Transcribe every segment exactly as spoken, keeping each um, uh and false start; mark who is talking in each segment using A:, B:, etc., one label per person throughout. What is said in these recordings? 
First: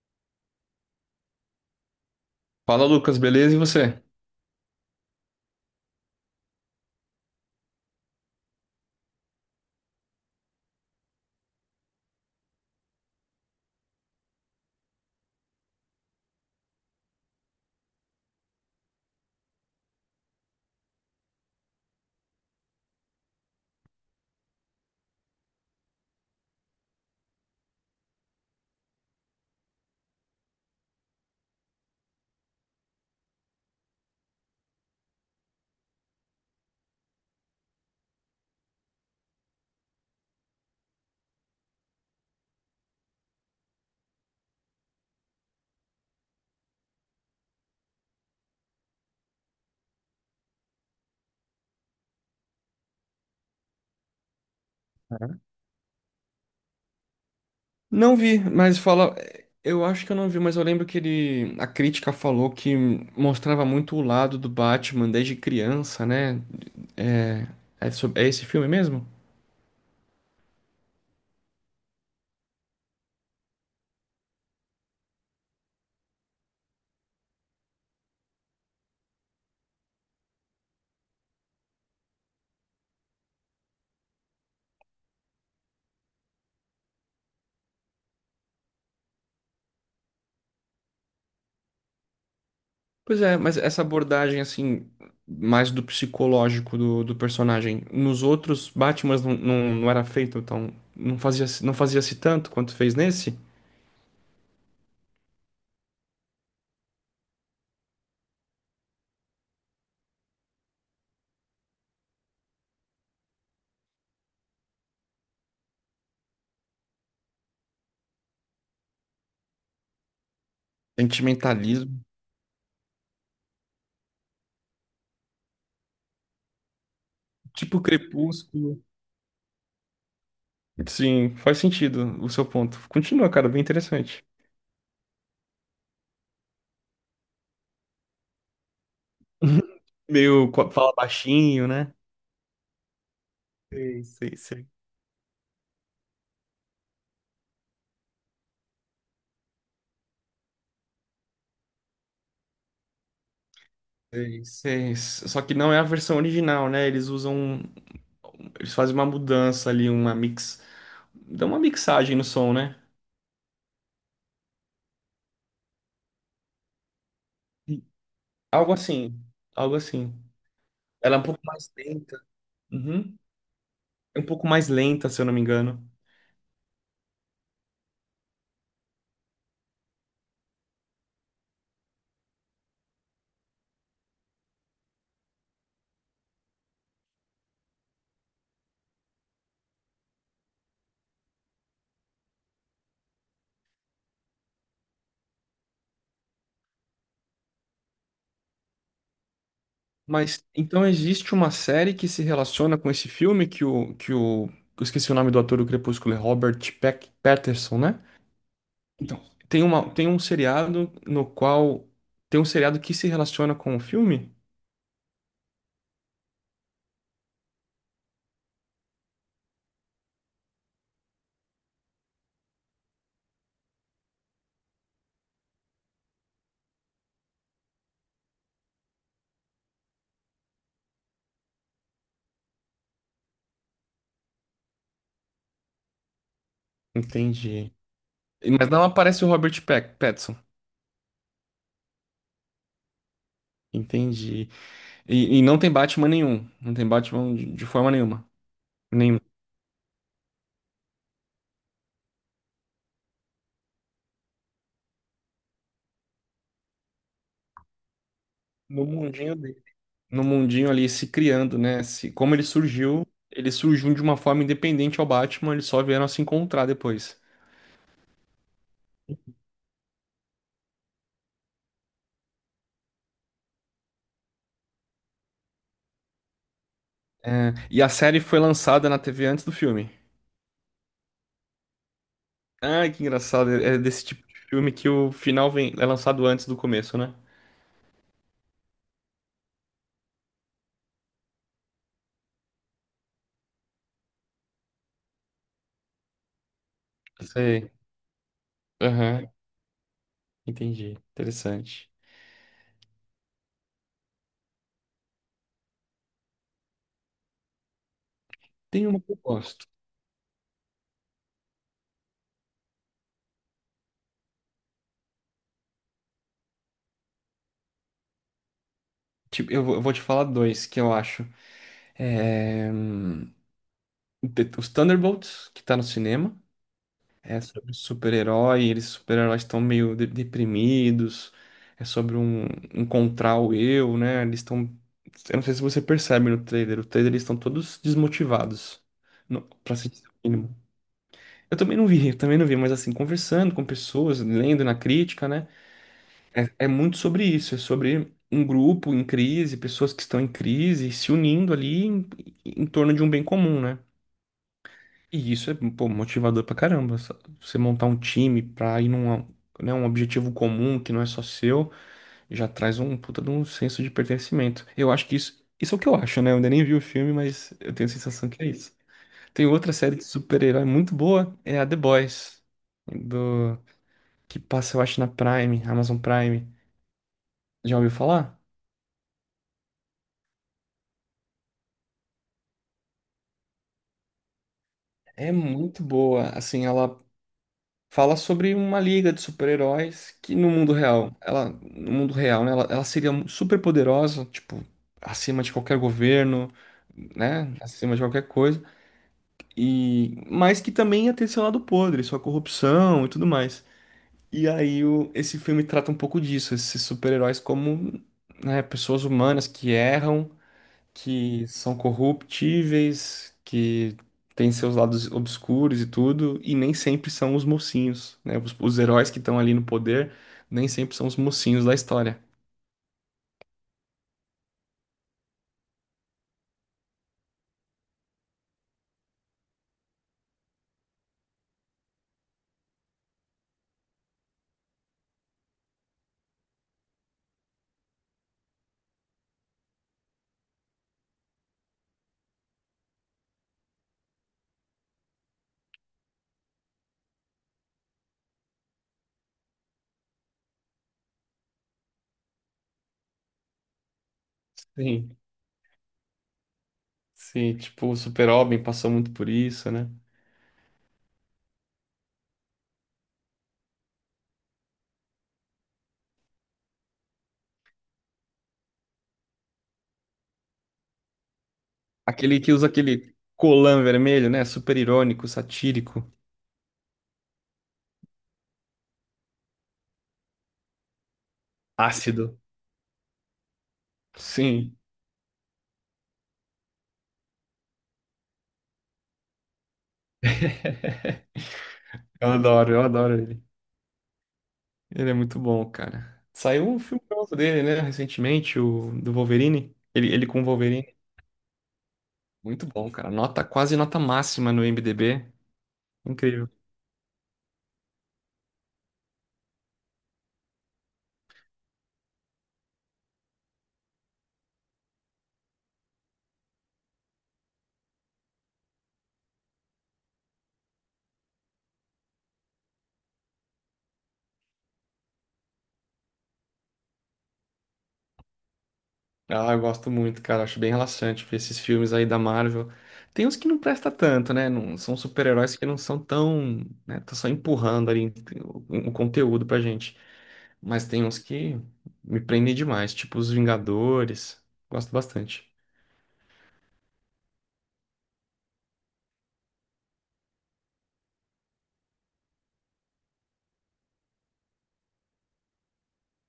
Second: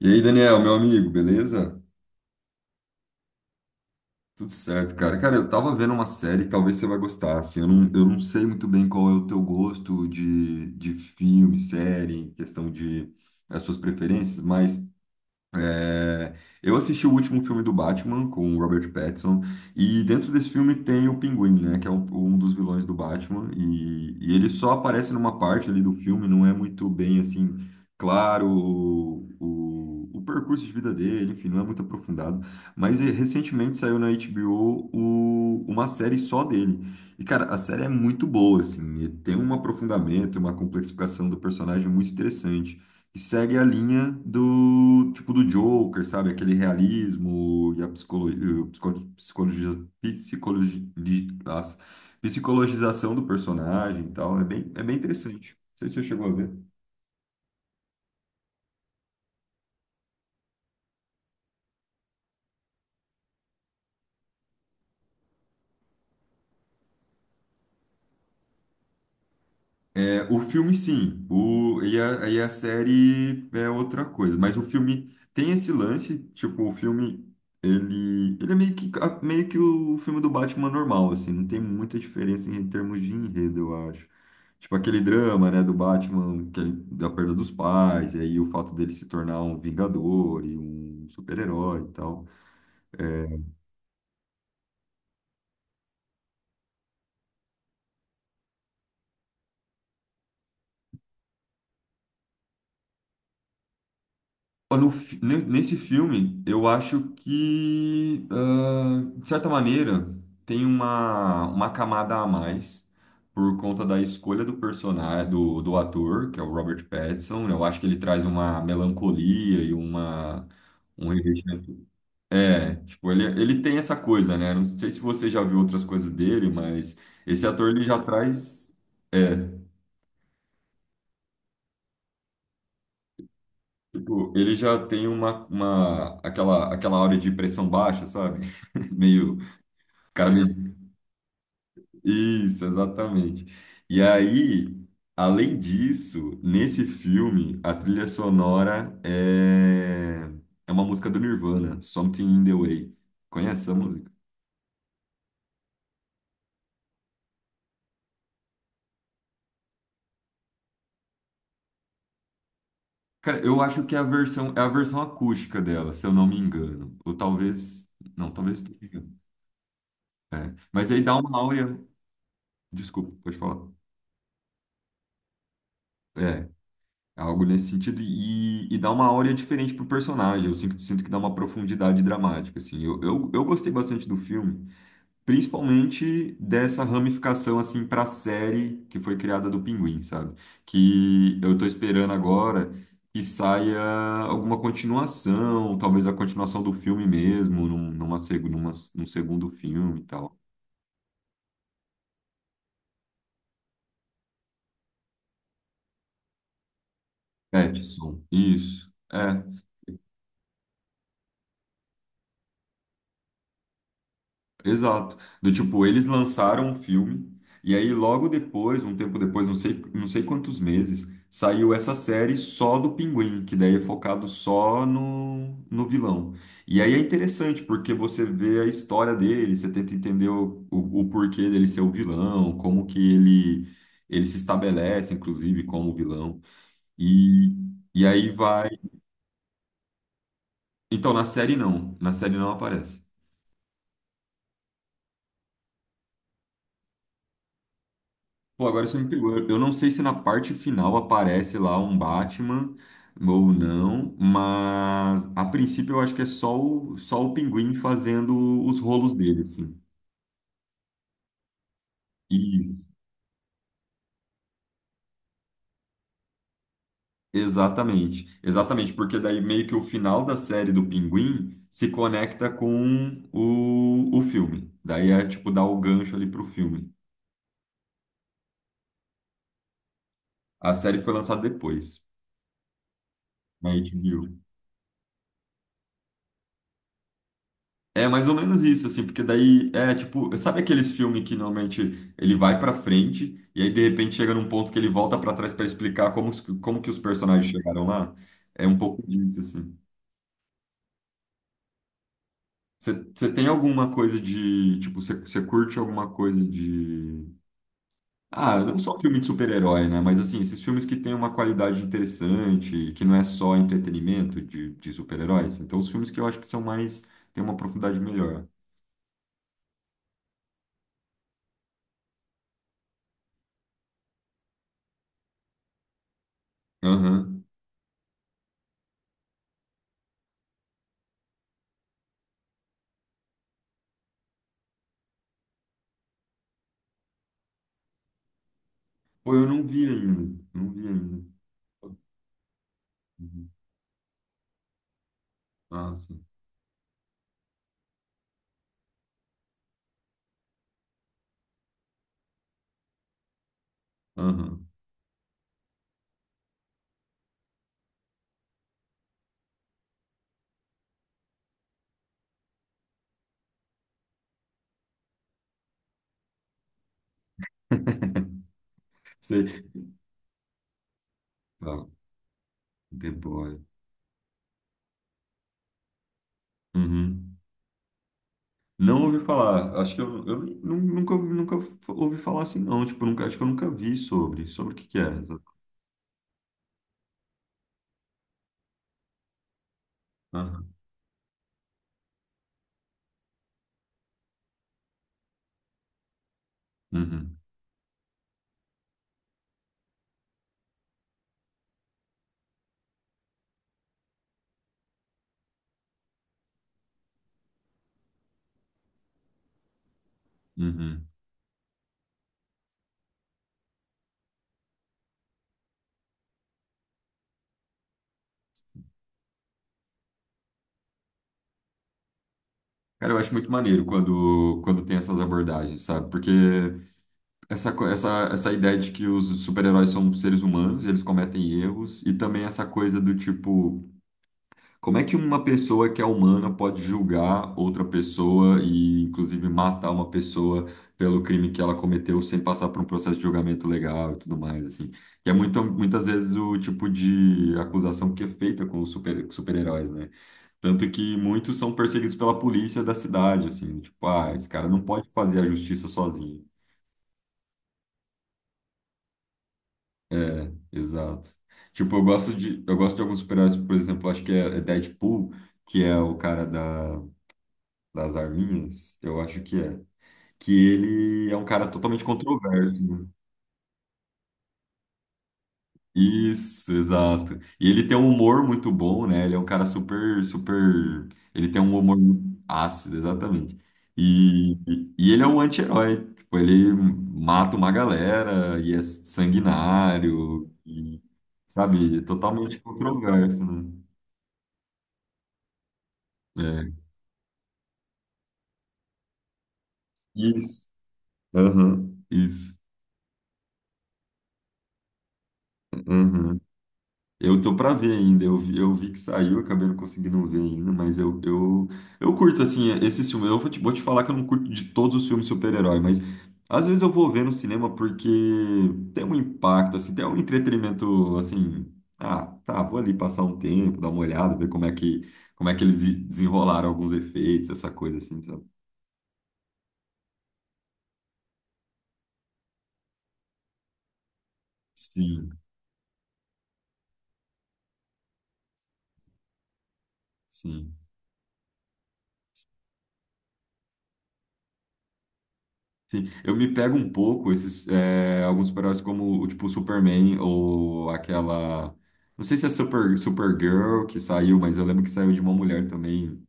A: E aí, Daniel, meu amigo, beleza?
B: Fala, Lucas, beleza? E você?
A: Tudo certo, cara. Cara, eu tava vendo uma série, talvez você vai gostar, assim, eu não, eu não sei muito bem qual é o teu gosto de, de filme, série, questão de as suas preferências, mas É, eu assisti o último filme do Batman com o Robert Pattinson e dentro desse filme tem o Pinguim, né, que é um, um dos vilões do Batman e, e ele só aparece numa parte ali do filme, não é muito bem assim claro o, o, o percurso de vida dele, enfim, não é muito aprofundado. Mas eh, recentemente saiu na HBO o- o- uma série só dele e cara, a série é muito boa assim, e tem um aprofundamento, uma complexificação do personagem muito interessante que segue a linha do tipo do Joker, sabe? Aquele realismo e a psicologia, psicologia, psicologi- nossa, psicologização do personagem e tal. É bem, é bem interessante. Não sei se você chegou a ver.
B: Não vi, mas fala. Eu acho que eu não vi, mas eu lembro que ele. A crítica falou que mostrava muito o lado do Batman desde criança, né? É, é, sob- é esse filme mesmo?
A: É, o filme, sim. O, e, a, e a série é outra coisa. Mas o filme tem esse lance, tipo, o filme, ele, ele é meio que, a- meio que o filme do Batman normal, assim. Não tem muita diferença em termos de enredo, eu acho. Tipo, aquele drama, né, do Batman, que ele- da perda dos pais, e aí o fato dele se tornar um vingador e um super-herói e tal.
B: Pois é, mas essa abordagem, assim, mais do psicológico do, do personagem. Nos outros Batmans não, não, não era feito, então. Não fazia, não fazia-se tanto quanto fez nesse?
A: Ó, No fi- ne- nesse filme, eu acho que, ah, de certa maneira, tem uma, uma camada a mais por conta da escolha do personagem, do, do ator, que é o Robert Pattinson. Eu acho que ele traz uma melancolia e uma, um revestimento.
B: Sentimentalismo.
A: É, tipo, ele, ele tem essa coisa, né? Não sei se você já viu outras coisas dele, mas esse ator
B: Tipo
A: ele já traz.
B: Crepúsculo.
A: É,
B: Sim, faz sentido o seu ponto. Continua, cara, bem interessante.
A: tipo, ele já tem uma, uma aquela, aquela aura de pressão baixa, sabe? Meio, o cara meio...
B: Meio co-
A: Uhum.
B: fala baixinho, né?
A: Isso, exatamente. E
B: Sei, sei, sei.
A: aí, além disso, nesse filme, a trilha sonora é, é uma música do Nirvana, Something in the Way. Conhece essa música?
B: Sei, sei. Só que não é a versão original, né? Eles usam, um, eles fazem uma mudança ali, uma mix, dá uma mixagem no som, né?
A: Cara, eu acho que é a versão, é a versão acústica dela, se eu não me engano. Ou talvez... Não, talvez...
B: Algo
A: esteja.
B: assim, algo assim.
A: É. Mas aí
B: Ela
A: dá
B: é um
A: uma
B: pouco mais
A: áurea...
B: lenta.
A: Desculpa,
B: Uhum.
A: pode falar.
B: É um pouco mais lenta, se eu não me engano.
A: É algo nesse sentido e, e dá uma áurea diferente pro personagem. Eu sinto, sinto que dá uma profundidade dramática, assim. Eu, eu, eu gostei bastante do filme, principalmente dessa ramificação, assim, pra série que foi criada do Pinguim, sabe? Que eu tô esperando agora que saia alguma continuação, talvez a continuação do filme mesmo, num, numa, seg- numa, num segundo filme e tal.
B: Mas então existe uma série que se relaciona com esse filme que o que o eu esqueci o nome do ator do Crepúsculo, é Robert Peck, Patterson, né?
A: Petson, isso.
B: Então,
A: É.
B: tem uma, tem um seriado no qual tem um seriado que se relaciona com o filme?
A: Exato. Do tipo, eles lançaram um filme e aí logo depois, um tempo depois, não sei, não sei quantos meses, saiu essa série só do Pinguim, que daí é focado só no, no vilão. E aí é interessante porque você vê a história dele, você tenta entender o, o, o porquê dele ser o vilão, como que ele, ele se estabelece, inclusive, como vilão. E,
B: Entendi.
A: e aí
B: Mas
A: vai.
B: não aparece o Robert Pack- Pattinson.
A: Então, na série não, na série não aparece.
B: Entendi. E, e não tem Batman nenhum. Não tem Batman de, de forma nenhuma.
A: Pô, agora você me
B: Nenhum.
A: pegou. Eu eu não sei se na parte final aparece lá um Batman ou não, mas a princípio eu acho que é só o, só o Pinguim fazendo os
B: No
A: rolos
B: mundinho
A: dele,
B: dele.
A: assim.
B: No mundinho ali se criando, né? Se, como ele
A: Isso.
B: surgiu, ele surgiu de uma forma independente ao Batman, eles só vieram a se encontrar depois.
A: Exatamente. Exatamente, porque daí meio que o final da série do Pinguim se conecta com o, o filme. Daí é tipo dar o gancho ali pro filme.
B: É, e a série foi lançada na T V antes do filme.
A: A série foi lançada depois,
B: Ah, que engraçado.
A: na
B: É desse
A: H B O.
B: tipo de filme que o final vem, é lançado antes do começo, né?
A: É mais ou menos isso, assim, porque daí é tipo, sabe aqueles filmes que normalmente ele vai pra frente e aí de repente chega num ponto que ele volta pra trás pra explicar como, os- como que os personagens
B: Sei.
A: chegaram lá? É um pouco
B: Aham,
A: disso, assim.
B: entendi. Interessante.
A: Você tem alguma coisa de, tipo, você você curte alguma coisa de... Ah, não
B: Tem
A: só
B: uma que eu
A: filme de
B: gosto.
A: super-herói, né? Mas assim, esses filmes que têm uma qualidade interessante, que não é só entretenimento de, de super-heróis. Então, os filmes que eu acho que são mais, têm uma profundidade melhor.
B: Tipo, eu vou, eu vou te falar dois que eu acho. É... hum, The- Os Thunderbolts, que tá no cinema. É
A: Aham.
B: sobre super-herói, eles super-heróis estão meio de- deprimidos. É sobre um encontrar o eu, né? Eles estão. Eu não sei se você percebe no trailer. O trailer eles estão todos desmotivados.
A: Pô,
B: Não,
A: eu não
B: pra
A: vi
B: se dizer o
A: ainda.
B: mínimo.
A: Não vi ainda.
B: Eu também não vi, eu também não vi, mas assim,
A: Uhum.
B: conversando com pessoas, lendo na crítica, né?
A: Ah, sim.
B: É, é muito sobre isso, é sobre um grupo em crise, pessoas que estão em crise, se unindo ali em, em torno de um bem comum, né?
A: Aham.
B: E isso é, pô, motivador pra caramba. sa- Você montar um time pra ir num, né, um objetivo comum que não é só seu, já traz um puta de um senso de pertencimento. Eu acho que isso, isso é o que eu acho, né? Eu ainda nem vi o filme, mas eu tenho a sensação que é isso. Tem
A: Sei.
B: outra série de super-herói muito boa, é a The
A: Tá,
B: Boys,
A: Tempora.
B: do, que passa, eu acho, na Prime, Amazon Prime.
A: Uhum.
B: Já ouviu falar?
A: Não ouvi falar. Acho que eu, eu nu- nunca, ouvi- nunca ouvi falar assim, não. Tipo, nunca, acho que eu nunca vi sobre. Sobre o que que é.
B: É muito boa. Assim, ela fala sobre uma liga de super-heróis que no mundo
A: Aham.
B: real, ela, no mundo real, né, ela, ela seria super poderosa, tipo, acima de qualquer governo,
A: Uhum.
B: né, acima de qualquer coisa. E mas que também ia ter seu lado podre, sua corrupção e tudo mais. E aí o, esse filme trata um pouco disso, esses super-heróis como, né, pessoas humanas que erram,
A: Uhum.
B: que são corruptíveis, que têm seus lados obscuros e tudo, e nem sempre são os mocinhos, né? Os, os heróis que estão ali no poder nem sempre são os mocinhos da história.
A: Cara, eu acho muito maneiro quando, quando tem essas abordagens, sabe? Porque essa, co- essa, essa ideia de que os super-heróis são seres humanos, eles cometem erros, e também essa coisa do tipo. Como é que uma pessoa que é humana pode julgar outra pessoa e, inclusive, matar uma pessoa pelo crime que ela cometeu sem passar por um processo de julgamento legal e tudo mais, assim? Que é muito, muitas vezes o tipo de acusação que é feita com os super, super-heróis, né? Tanto que muitos são perseguidos pela polícia da cidade, assim, tipo, ah, esse cara não pode
B: Sim,
A: fazer a justiça sozinho.
B: sim, tipo, o Super-Homem passou muito por isso, né?
A: É, exato. Tipo, eu gosto de, eu gosto de alguns super-heróis, por exemplo, acho que é é Deadpool, que é o cara da das arminhas, eu acho que é. Que ele é um cara totalmente
B: Aquele que usa
A: controverso, né?
B: aquele colã vermelho, né? Super irônico, satírico,
A: Isso, exato. E ele tem um humor muito bom, né? Ele é um cara super, super. Ele tem um humor
B: ácido.
A: muito ácido, exatamente. E,
B: Sim,
A: e e ele é um anti-herói. Tipo, ele mata uma galera e é sanguinário, e, sabe? É
B: eu
A: totalmente
B: adoro, eu adoro
A: controverso,
B: ele.
A: né?
B: Ele é muito bom, cara. Saiu
A: É.
B: um filme novo dele, né? Recentemente, o do Wolverine. Ele, ele com o
A: Isso.
B: Wolverine.
A: Aham, isso.
B: Muito bom, cara. Nota, quase nota máxima no I M D B.
A: Aham.
B: Incrível.
A: Eu tô pra ver ainda, eu vi, eu vi que saiu, acabei não conseguindo ver ainda, mas eu, eu, eu curto, assim, esses filmes. Eu vou te, vou te falar que eu não curto de todos os filmes de super-herói, mas às vezes eu vou ver no cinema porque tem um impacto, assim, tem um entretenimento, assim, ah, tá, vou ali passar um tempo, dar uma olhada, ver como é que, como é que eles desenrolaram alguns efeitos, essa coisa, assim, sabe?
B: Ah, eu gosto muito, cara. Acho bem relaxante ver esses filmes aí da Marvel. Tem uns que não presta tanto, né? Não, são
A: Sim,
B: super-heróis que não são tão, né? Tá só empurrando ali o, o conteúdo pra gente.
A: sim.
B: Mas tem uns que me prendem demais, tipo os Vingadores. Gosto bastante.
A: Sim, eu me pego um pouco esses é, alguns super-heróis como tipo o Superman ou aquela não sei se é Super Supergirl que saiu, mas eu lembro que saiu de uma mulher também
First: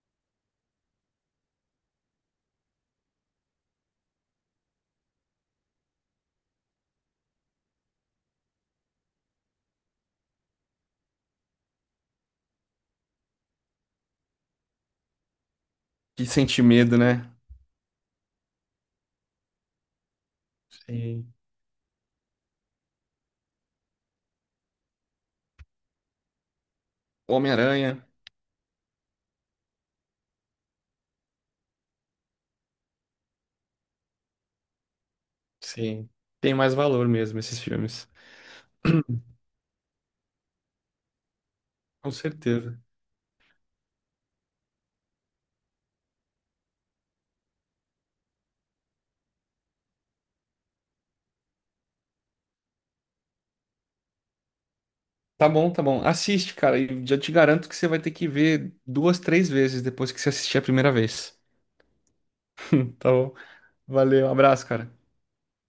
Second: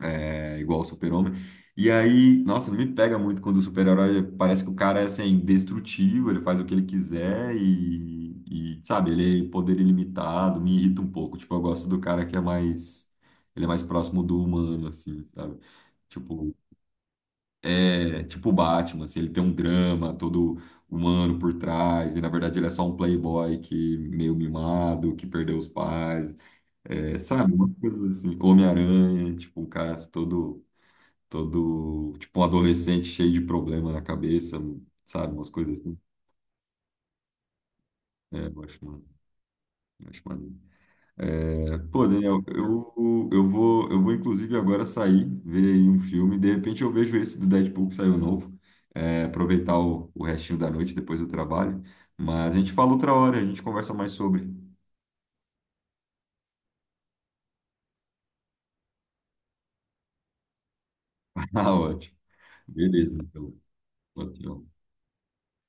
A: é, igual ao Super-Homem. E aí, nossa, me pega muito quando o super-herói parece que o cara é assim indestrutível, ele faz o que ele quiser e, e sabe, ele é poder ilimitado, me irrita um pouco. Tipo, eu gosto do cara que é mais ele é mais próximo do humano assim, sabe?
B: Que
A: Tipo,
B: sente medo, né?
A: é tipo o Batman, assim, ele tem um drama todo
B: Sim.
A: humano por trás, e na verdade ele é só um playboy que meio mimado, que perdeu os pais, é, sabe? Umas
B: Homem-Aranha.
A: coisas assim. Homem-Aranha, tipo, um cara todo, todo, tipo, um adolescente cheio de problema na cabeça, sabe? Umas coisas assim.
B: Sim. Tem mais valor mesmo esses filmes.
A: É, eu acho, mano, eu acho maneiro. É, pô,
B: Com
A: Daniel,
B: certeza.
A: eu, eu vou, eu vou inclusive agora sair, ver aí um filme. De repente eu vejo esse do Deadpool que saiu novo. É, aproveitar o, o restinho da noite depois do trabalho. Mas a gente fala outra hora, a gente conversa mais sobre.
B: Tá bom, tá bom. Assiste, cara, e já te garanto que você vai ter que ver duas, três vezes depois que você assistir a primeira vez.
A: Ah, ótimo.
B: Tá
A: Beleza,
B: bom.
A: então.
B: Valeu, um abraço,
A: Ótimo.
B: cara.